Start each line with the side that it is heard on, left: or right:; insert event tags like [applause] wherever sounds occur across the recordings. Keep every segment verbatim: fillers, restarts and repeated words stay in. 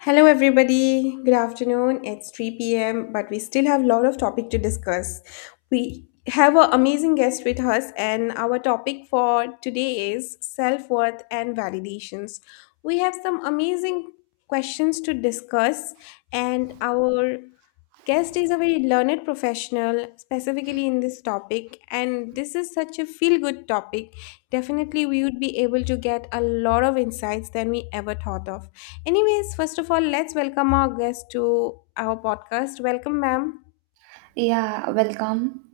left: Hello, everybody. Good afternoon. It's three p m, but we still have a lot of topic to discuss. We have an amazing guest with us, and our topic for today is self worth and validations. We have some amazing questions to discuss, and our guest is a very learned professional specifically in this topic, and this is such a feel good topic. Definitely we would be able to get a lot of insights than we ever thought of. Anyways, first of all, let's welcome our guest to our podcast. Welcome, ma'am.
right: Yeah, welcome.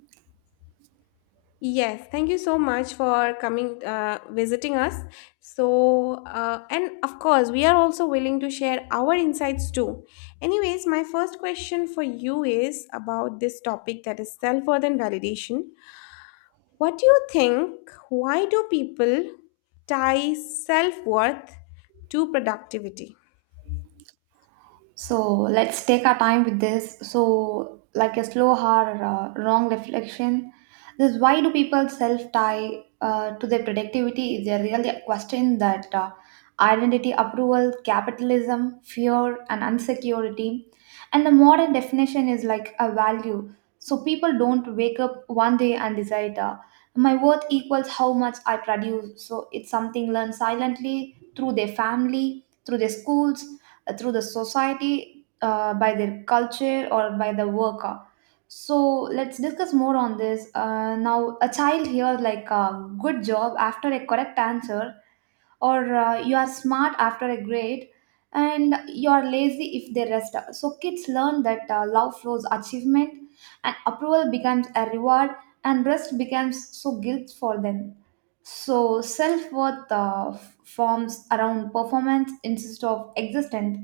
left: Yes, thank you so much for coming, uh, visiting us. So, uh, and of course, we are also willing to share our insights too. Anyways, my first question for you is about this topic, that is self worth and validation. What do you think? Why do people tie self worth to productivity?
right: So let's take our time with this. So, like a slow hard uh, wrong reflection, this why do people self tie uh, to their productivity is a really a question that uh, identity, approval, capitalism, fear, and insecurity, and the modern definition is like a value. So people don't wake up one day and decide uh, my worth equals how much I produce. So it's something learned silently through their family, through their schools uh, through the society, uh, by their culture, or by the worker. So let's discuss more on this. Uh, now, a child hears like uh, good job after a correct answer or uh, you are smart after a grade, and you are lazy if they rest. So kids learn that uh, love flows achievement, and approval becomes a reward, and rest becomes so guilt for them. So self-worth uh, f- forms around performance instead of existence.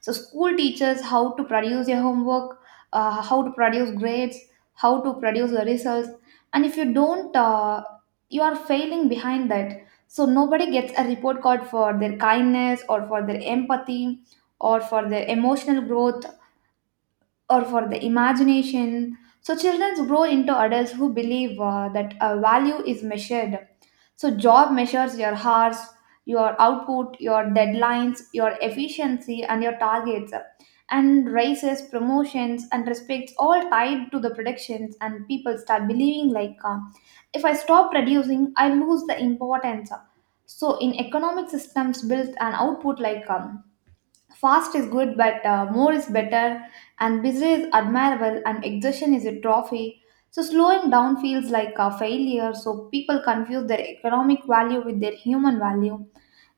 right: So school teaches how to produce your homework, uh, how to produce grades, how to produce the results, and if you don't, uh, you are failing behind that. So nobody gets a report card for their kindness or for their empathy or for their emotional growth or for the imagination. So children grow into adults who believe uh, that uh, value is measured. So job measures your hours, your output, your deadlines, your efficiency, and your targets. And raises, promotions, and respects all tied to the productions, and people start believing like, uh, if I stop producing, I lose the importance. So in economic systems built an output like um, fast is good, but uh, more is better, and busy is admirable, and exertion is a trophy. So slowing down feels like a failure, so people confuse their economic value with their human value.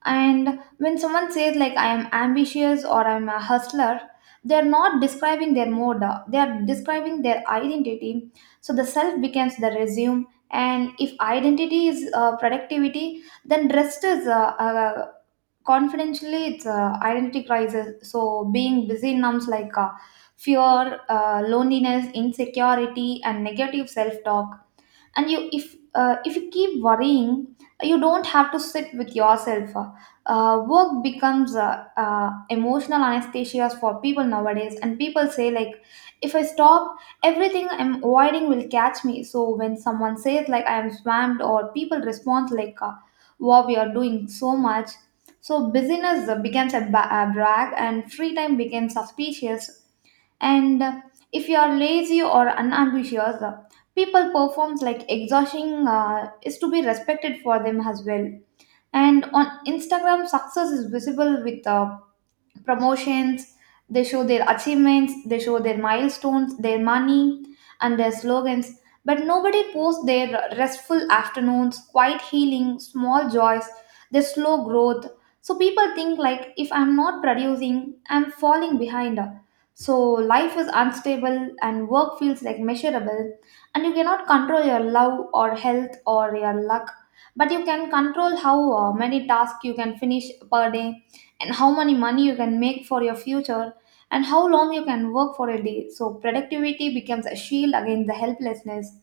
right: And when someone says, like, I am ambitious or I'm a hustler, they are not describing their mode, uh, they are describing their identity. So the self becomes the resume. And if identity is uh, productivity, then rest is uh, uh, confidentially it's uh, identity crisis. So being busy numbs like uh, fear, uh, loneliness, insecurity, and negative self-talk. And you if uh, if you keep worrying, you don't have to sit with yourself. Uh, uh, work becomes uh, uh, emotional anesthesia for people nowadays, and people say like, if I stop, everything I'm avoiding will catch me. So when someone says like I am swamped, or people respond like, uh, wow, we are doing so much. So busyness uh, becomes a ba- a brag, and free time becomes suspicious. And uh, if you are lazy or unambitious, uh, people performs like exhausting uh, is to be respected for them as well. And on Instagram, success is visible with uh, promotions. They show their achievements, they show their milestones, their money, and their slogans. But nobody posts their restful afternoons, quiet healing, small joys, their slow growth. So people think like, if I'm not producing, I'm falling behind. So life is unstable and work feels like measurable, and you cannot control your love or health or your luck, but you can control how uh, many tasks you can finish per day, and how much money you can make for your future, and how long you can work for a day. So productivity becomes a shield against the helplessness.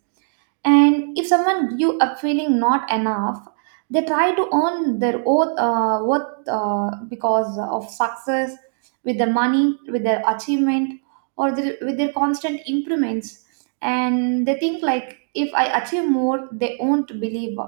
right: And if someone grew up feeling not enough, they try to earn their oath, uh, worth uh, because of success, with their money, with their achievement, or their, with their constant improvements. And they think like, if I achieve more, they won't believe.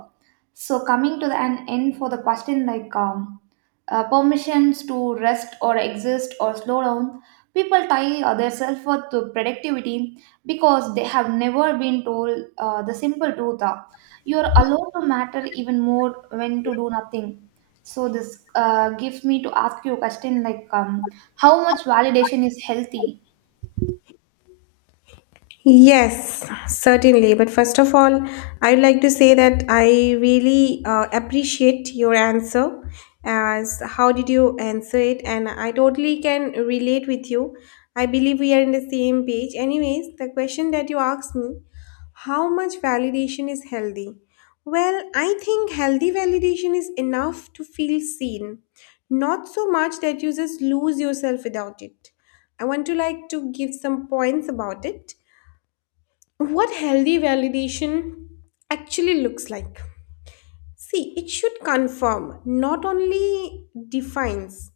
right: So coming to the an end for the question like. Um, uh, permissions to rest or exist or slow down. People tie uh, their self worth to productivity because they have never been told uh, the simple truth. Uh, you are allowed to matter even more when to do nothing. So this uh, gives me to ask you a question like, um, how much validation is healthy?
left: Yes, certainly. But first of all, I'd like to say that I really uh, appreciate your answer, as how did you answer it. And I totally can relate with you. I believe we are in the same page. Anyways, the question that you asked me, how much validation is healthy? Well, I think healthy validation is enough to feel seen, not so much that you just lose yourself without it. I want to like to give some points about it, what healthy validation actually looks like. See, it should confirm, not only defines,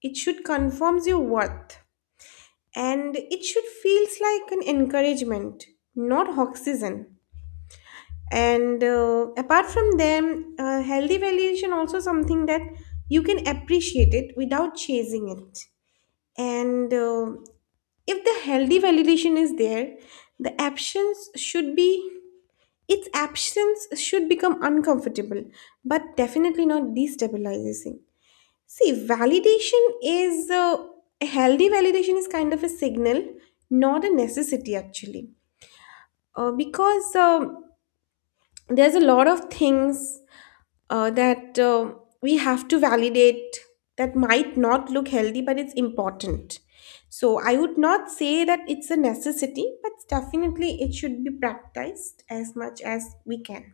left: it should confirms your worth. And it should feels like an encouragement, not oxygen. And uh, apart from them, uh, healthy validation also something that you can appreciate it without chasing it. And uh, if the healthy validation is there, the actions should be. Its absence should become uncomfortable, but definitely not destabilizing. See, validation is uh, a healthy validation is kind of a signal, not a necessity actually, uh, because uh, there's a lot of things uh, that uh, we have to validate that might not look healthy, but it's important. So I would not say that it's a necessity, but definitely it should be practiced as much as we can.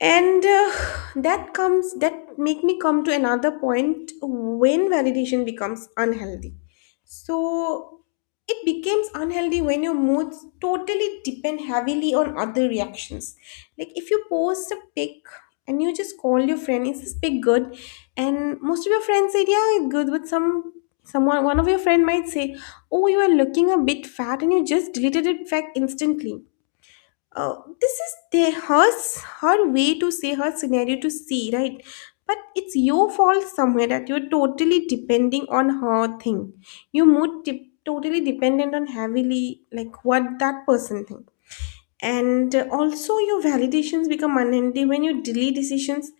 left: and uh, that comes, that make me come to another point, when validation becomes unhealthy. So it becomes unhealthy when your moods totally depend heavily on other reactions. Like, if you post a pic and you just call your friend, is this pic good, and most of your friends said yeah, it's good, but some someone one of your friend might say, oh, you are looking a bit fat, and you just deleted it back instantly. uh, this is their her her way to say, her scenario to see, right? But it's your fault somewhere that you're totally depending on her thing. You mood de- totally dependent on heavily like what that person think. And uh, also your validations become unhealthy when you delay decisions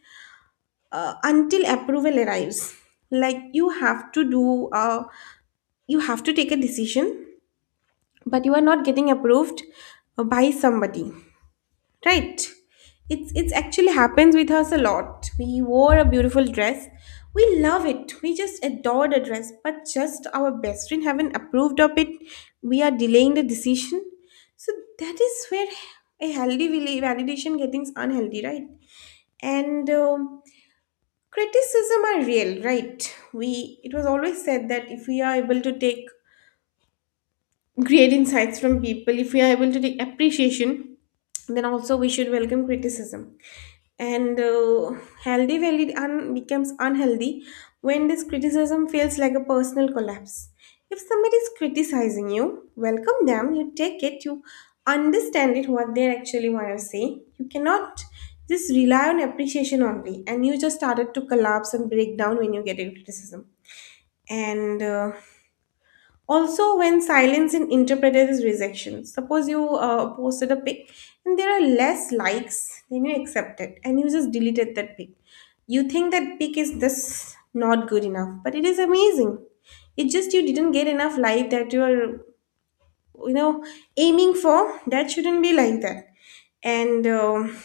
left: uh, until approval arrives. Like, you have to do uh, you have to take a decision, but you are not getting approved uh, by somebody. Right. It's it's actually happens with us a lot. We wore a beautiful dress. We love it. We just adore the dress, but just our best friend haven't approved of it. We are delaying the decision. So that is where a healthy vali- validation getting unhealthy, right? And um, criticism are real, right? We, it was always said that if we are able to take great insights from people, if we are able to take appreciation, then also we should welcome criticism. And uh, healthy valid un- becomes unhealthy when this criticism feels like a personal collapse. If somebody is criticizing you, welcome them, you take it, you understand it, what they actually want to say. You cannot just rely on appreciation only and you just started to collapse and break down when you get a criticism. And uh, also when silence is interpreted as rejection. Suppose you uh, posted a pic and there are less likes than you accepted, and you just deleted that pic. You think that pic is this not good enough, but it is amazing. It just you didn't get enough like that you're, you know, aiming for. That shouldn't be like that. And um,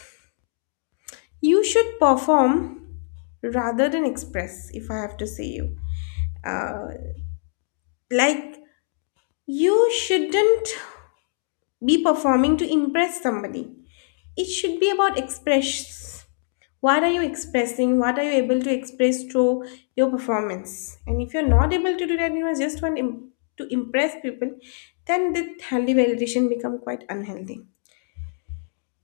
left: you should perform rather than express. If I have to say you, uh, like, you shouldn't be performing to impress somebody. It should be about express. What are you expressing? What are you able to express through your performance? And if you're not able to do that, you know, just want im- to impress people, then the healthy validation become quite unhealthy.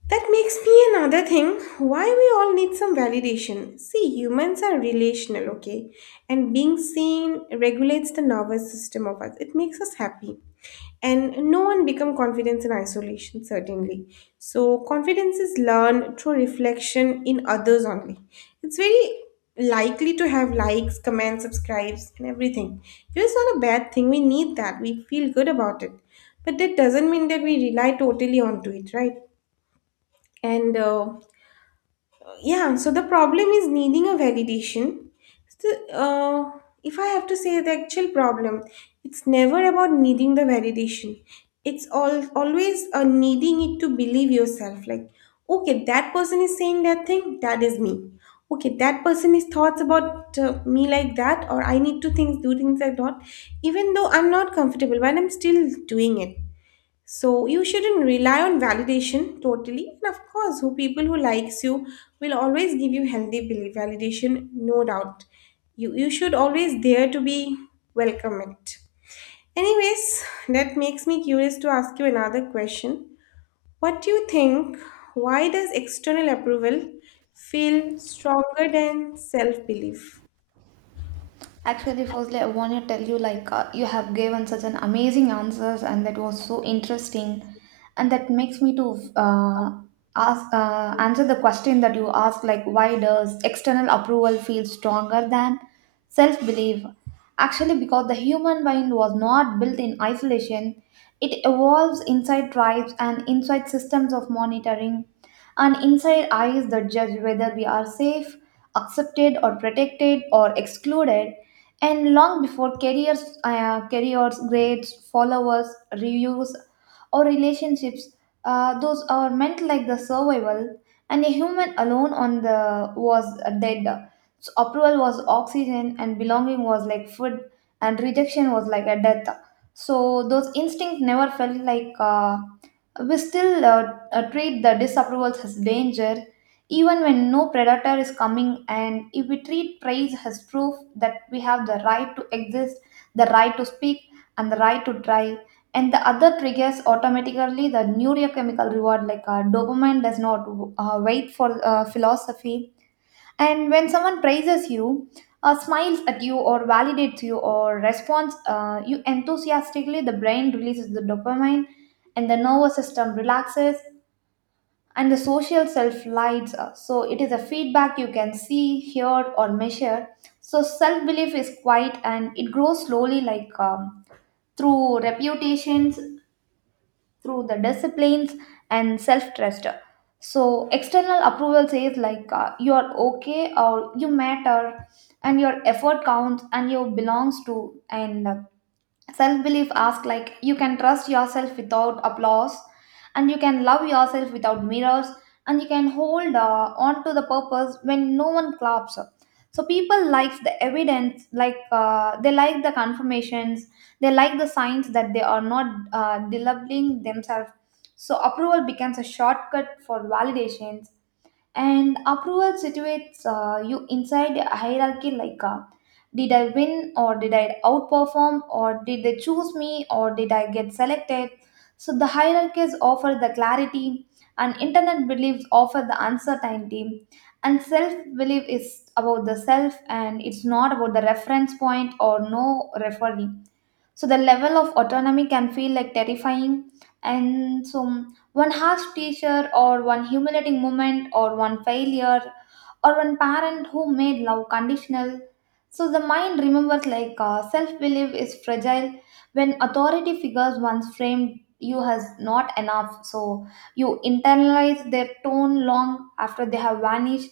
left: That makes me another thing, why we all need some validation. See, humans are relational, okay? And being seen regulates the nervous system of us. It makes us happy. And no one become confidence in isolation, certainly. So confidence is learned through reflection in others only. It's very likely to have likes, comments, subscribes, and everything. It's not a bad thing. We need that. We feel good about it. But that doesn't mean that we rely totally onto it, right? and uh, yeah, so the problem is needing a validation. So, uh, if I have to say, the actual problem, it's never about needing the validation. It's all always uh, needing it to believe yourself, like, okay, that person is saying that thing, that is me, okay, that person is thoughts about uh, me like that, or I need to things do things like that, even though I'm not comfortable, but I'm still doing it. So you shouldn't rely on validation totally. And of course, who people who likes you will always give you healthy belief validation, no doubt. You you should always dare to be, welcome it. Anyways, that makes me curious to ask you another question. What do you think? Why does external approval feel stronger than self belief?
right: Actually, firstly, I want to tell you like uh, you have given such an amazing answers, and that was so interesting, and that makes me to uh, ask uh, answer the question that you asked, like why does external approval feel stronger than self belief? Actually, because the human mind was not built in isolation; it evolves inside tribes and inside systems of monitoring and inside eyes that judge whether we are safe, accepted, or protected or excluded. And long before careers, uh, careers, grades, followers, reviews, or relationships, uh, those are meant like the survival, and a human alone on the was dead. So approval was oxygen, and belonging was like food, and rejection was like a death. So those instincts never felt like. Uh, we still uh, uh, treat the disapprovals as danger, even when no predator is coming. And if we treat praise as proof that we have the right to exist, the right to speak, and the right to try, and the other triggers automatically the neurochemical reward, like uh, dopamine does not uh, wait for uh, philosophy. And when someone praises you, uh, smiles at you, or validates you, or responds uh, you enthusiastically, the brain releases the dopamine, and the nervous system relaxes, and the social self lights up. So it is a feedback you can see, hear, or measure. So self belief is quiet and it grows slowly, like um, through reputations, through the disciplines, and self trust. So external approval says, like, uh, you're okay or you matter, and your effort counts and you belongs to, and self belief asks, like, you can trust yourself without applause, and you can love yourself without mirrors, and you can hold uh, on to the purpose when no one claps. So people likes the evidence, like uh, they like the confirmations, they like the signs that they are not uh, delivering themselves. So approval becomes a shortcut for validation, and approval situates uh, you inside a hierarchy, like uh, did I win, or did I outperform, or did they choose me, or did I get selected? So the hierarchies offer the clarity, and internet beliefs offer the uncertainty. And self belief is about the self, and it's not about the reference point or no referee. So the level of autonomy can feel like terrifying. And so one harsh teacher, or one humiliating moment, or one failure, or one parent who made love conditional. So the mind remembers like, uh, self belief is fragile when authority figures once framed you as not enough. So you internalize their tone long after they have vanished,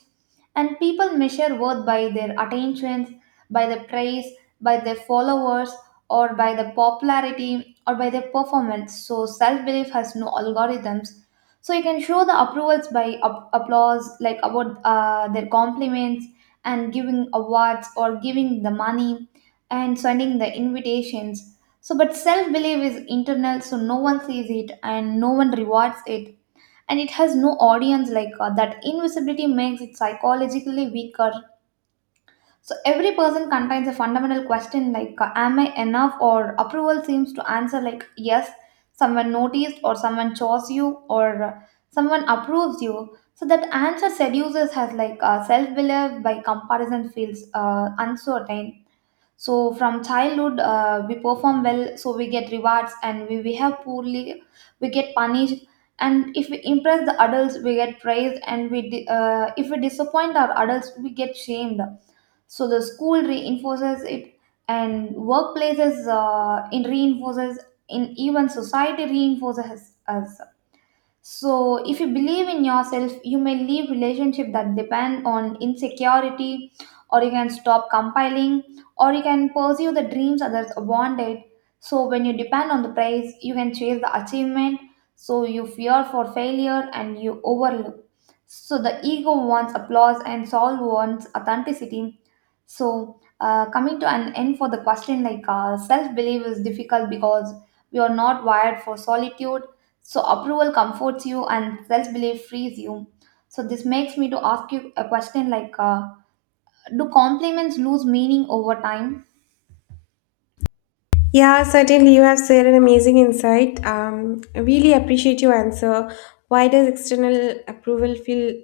right: and people measure worth by their attentions, by the praise, by their followers, or by the popularity or by their performance. So self belief has no algorithms. So you can show the approvals by up- applause, like about uh, their compliments, and giving awards or giving the money, and sending the invitations. So, but self belief is internal, so no one sees it and no one rewards it. And it has no audience like uh, that. Invisibility makes it psychologically weaker. So every person contains a fundamental question, like, uh, am I enough? Or approval seems to answer like, yes, someone noticed, or someone chose you, or uh, someone approves you. So that answer seduces has like, uh, self belief by comparison feels uh, uncertain. So from childhood, uh, we perform well so we get rewards, and we behave poorly, we get punished. And if we impress the adults we get praised, and we di- uh, if we disappoint our adults we get shamed. So the school reinforces it, and workplaces uh, in reinforces in, even society reinforces us. So if you believe in yourself, you may leave relationship that depend on insecurity, or you can stop compiling, or you can pursue the dreams others wanted. So when you depend on the praise, you can chase the achievement. So you fear for failure and you overlook. So the ego wants applause and soul wants authenticity. So, uh, coming to an end for the question like, uh, self belief is difficult because we are not wired for solitude. So approval comforts you and self-belief frees you. So this makes me to ask you a question like, uh, do compliments lose meaning over time?
left: Yeah, certainly. You have shared an amazing insight. Um, I really appreciate your answer. Why does external approval feel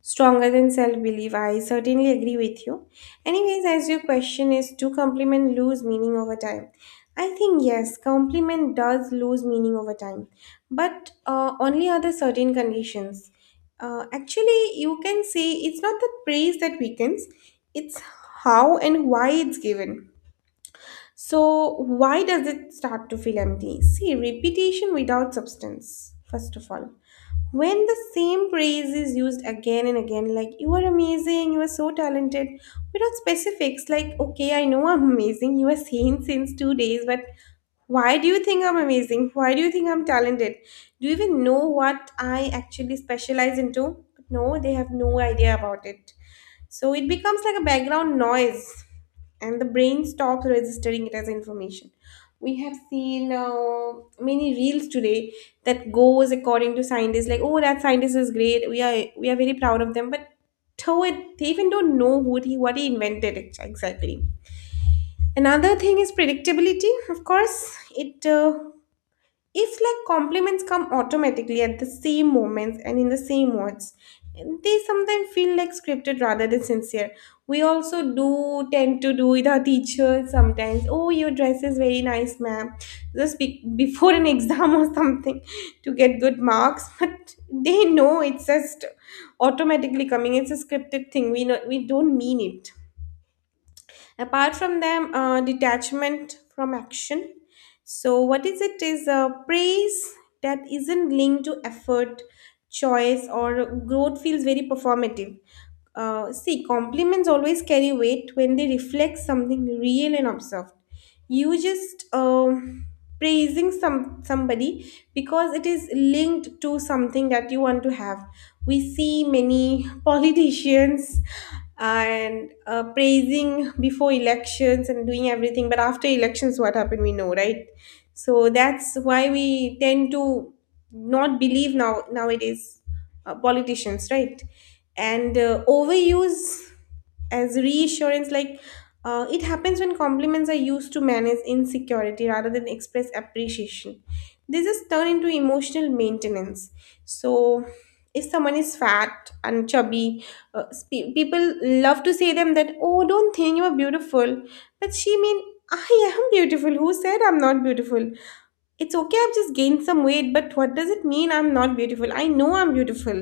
left: stronger than self belief. I certainly agree with you. Anyways, as your question is, do compliment lose meaning over time? I think yes, compliment does lose meaning over time, but uh, only under certain conditions. Uh, actually, you can say it's not the praise that weakens, it's how and why it's given. So, why does it start to feel empty? See, repetition without substance, first of all. When the same praise is used again and again, like you are amazing, you are so talented, without specifics, like okay, I know I'm amazing, you are saying since two days, but why do you think I'm amazing? Why do you think I'm talented? Do you even know what I actually specialize into? No, they have no idea about it. So it becomes like a background noise and the brain stops registering it as information. We have seen uh, many reels today that goes according to scientists, like, oh, that scientist is great, we are we are very proud of them, but though it, they even don't know who he what he invented ex- exactly. Another thing is predictability, of course. It uh, if like compliments come automatically at the same moments and in the same words, they sometimes feel like scripted rather than sincere. We also do tend to do with our teachers sometimes. Oh, your dress is very nice, ma'am. Just be- [laughs] before an exam or something to get good marks, [laughs] but they know it's just automatically coming. It's a scripted thing. We know we don't mean it. Apart from them, uh, detachment from action. So, what is it? Is a praise that isn't linked to effort, choice, or growth feels very performative. Uh, see, compliments always carry weight when they reflect something real and observed. You just um, praising some somebody because it is linked to something that you want to have. We see many [laughs] politicians and uh, praising before elections and doing everything, but after elections, what happened we know, right? So that's why we tend to not believe now nowadays uh, politicians, right? and uh, overuse as reassurance, like, uh, it happens when compliments are used to manage insecurity rather than express appreciation. They just turn into emotional maintenance. So if someone is fat and chubby, uh, spe- people love to say them that, oh, don't think you are beautiful, but she mean, I am beautiful, who said I'm not beautiful? It's okay, I've just gained some weight, but what does it mean I'm not beautiful? I know I'm beautiful.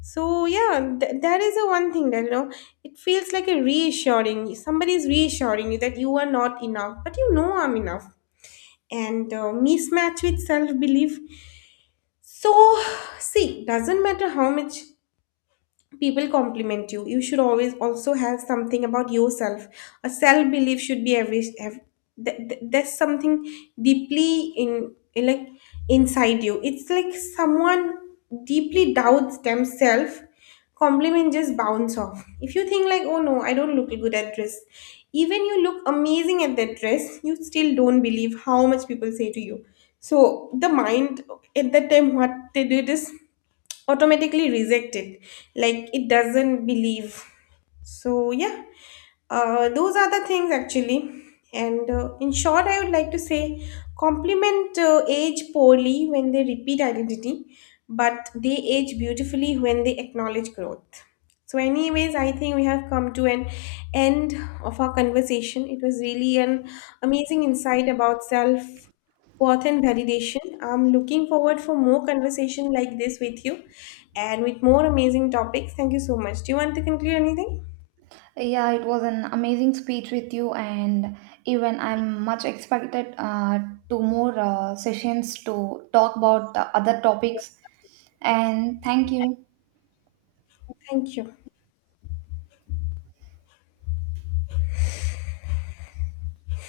left: So yeah, th- that is the one thing that, you know, it feels like a reassuring, somebody is reassuring you that you are not enough, but you know I'm enough. And uh, mismatch with self-belief. So, see, doesn't matter how much people compliment you, you should always also have something about yourself. A self belief should be every ev- th- th- there's something deeply in in like inside you. It's like someone deeply doubts themselves, compliment just bounce off. If you think like, oh no, I don't look good at dress, even you look amazing at that dress, you still don't believe how much people say to you. So the mind at that time, what they do it is automatically reject it, like it doesn't believe. So, yeah, uh, those are the things actually. And uh, in short, I would like to say compliment uh, age poorly when they repeat identity, but they age beautifully when they acknowledge growth. So, anyways, I think we have come to an end of our conversation. It was really an amazing insight about self worth and validation. I'm looking forward for more conversation like this with you and with more amazing topics. Thank you so much. Do you want to conclude anything?
right: Yeah, it was an amazing speech with you, and even I'm much expected uh, to more uh, sessions to talk about the other topics. And thank you.
left: Thank you.